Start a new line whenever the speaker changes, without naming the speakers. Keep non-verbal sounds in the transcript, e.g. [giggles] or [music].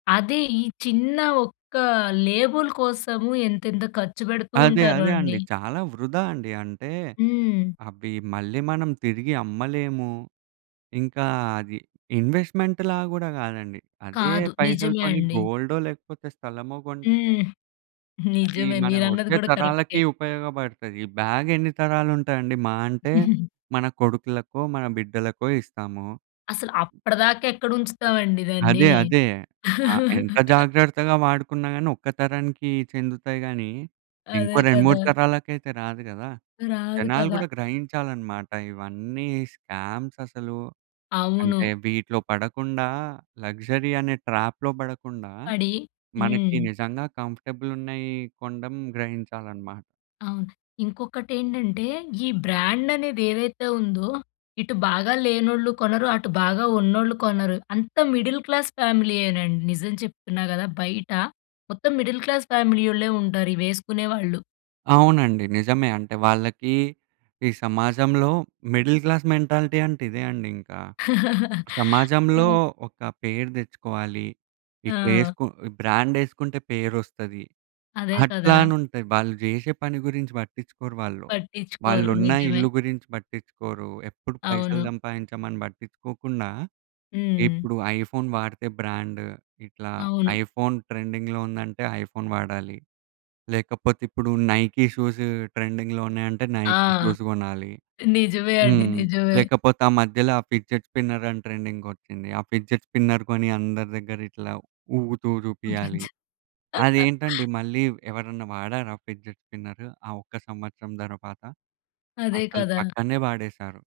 అది ఈ చిన్న ఒక్క లేబుల్ కోసము ఎంతెంత ఖర్చు పెడుతూ
అదే.
ఉంటారో
అదే
అండి.
అండి. చాలా వృధా అండి. అంటే,
హ్మ్.
అవి మళ్ళీ మనం తిరిగి అమ్మలేము. ఇంకా అది ఇన్వెస్ట్‌మెంట్‌లా గూడా కాదండి, అదే
కాదు. నిజమే
పైసలతోని
అండి.
గోల్డో లేకపోతే స్థలమో గొంటే
హ్మ్. [chuckles]
అది
నిజమే.
మన
మీరన్నది
వచ్చే
గూడా
తరాలకి
కరెక్టే.
ఉపయోగపడతాయి. ఈ బ్యాగెన్ని తరాలుంటదండి, మహా అంటే
[giggles]
మన కొడుకులకో మన బిడ్డలకో ఇస్తాము.
అసల అప్పటిదాకా ఎక్కడ ఉంచుతావండి దాన్ని.
అదే. అదే. ఆ! ఎంత
[chuckles]
జాగ్రత్తగా వాడుకున్నా గాని ఒక్క తరానికి చెందుతాయి గానీ, ఇంకో
అదే
2, 3
కదా!
తరాలకైతే రాదు గదా!
రాదు
జనాలు
కదా!
కూడా గ్రహించాలనమాట. ఇవన్నీ స్కామ్ససలు అంటే
అవును.
వీటిలో పడకుండా, లగ్జరీ అనే ట్రాప్‌లో పడకుండా
పడి
మనకి
హ్మ్.
నిజంగా కంఫర్టబులున్నాయి కొండం గ్రహించాలనమాట.
అవును. ఇంకొటేంటంటే, ఈ బ్రాండనేది ఏదైతే ఉందో, ఇటు బాగా లేనోళ్ళు కొనరు, అటు బాగా ఉన్నోళ్ళు కొనరు. అంతా మిడిల్ క్లాస్ ఫ్యామిలీయేనండి నిజం చెప్తున్నా గదా! బయట మొత్తం మిడిల్ క్లాస్ ఫ్యామిలీ ఓళ్ళే ఉంటారు ఇవేసుకునే వాళ్ళు.
అవునండి. నిజమే. అంటే వాళ్ళకి ఈ సమాజంలో మిడిల్ క్లాస్ మెంటాలిటీ అంటే ఇదే అండి ఇంకా.
[laughs]
సమాజంలో
ఆ!
ఒక పేరు తెచ్చుకోవాలి. ఇట్లా
ఆ!
ఏసుకొ బ్రాండేసుకుంటే పేరు వస్తది.
అదే కదా!
అట్లా అని ఉంటాయి. వాళ్ళు జేషే పని గురించి పట్టించుకోరు వాళ్ళు.
పట్టిచ్చుకోరు.
వాళ్ళున్న
నిజమే.
ఇల్లు గురించి పట్టించుకోరు. ఎప్పుడు పైసలు
అవును.
సంపాదించామని పట్టించుకోకుండా
హ్మ్.
ఇప్పుడు ఐఫోన్ వాడితే బ్రాండ్. ఇట్లా
అవును.
ఐఫోన్ ట్రెండింగ్‌లో ఉందంటే, ఐఫోన్ వాడాలి. లేకపోతే, ఇప్పుడు నైకి షూసు ట్రెండింగ్‌లో ఉన్నాయంటే
ఆ!
నైకి షూస్ గొనాలి.
నిజమే అండి.
హ్మ్.
నిజమే.
లేకపోతే ఆ మధ్యలో ఆ ఫిడ్జెట్ స్పిన్నర్ అని ట్రెండింగొచ్చింది. ఆ ఫిడ్జెట్ స్పిన్నర్ కొని అందరి దగ్గర ఇట్లా ఊగుతూ జూపియాలి.
ఊపించి. [chuckles]
అదేంటండి మళ్ళీ ఎవరైనా వాడారా ఫిడ్జెట్ స్పిన్నరు? ఆ ఒక్క సంవత్సరం తరువాత.
అదే
అసలు
కదా!
పక్కనే పాడేశారు.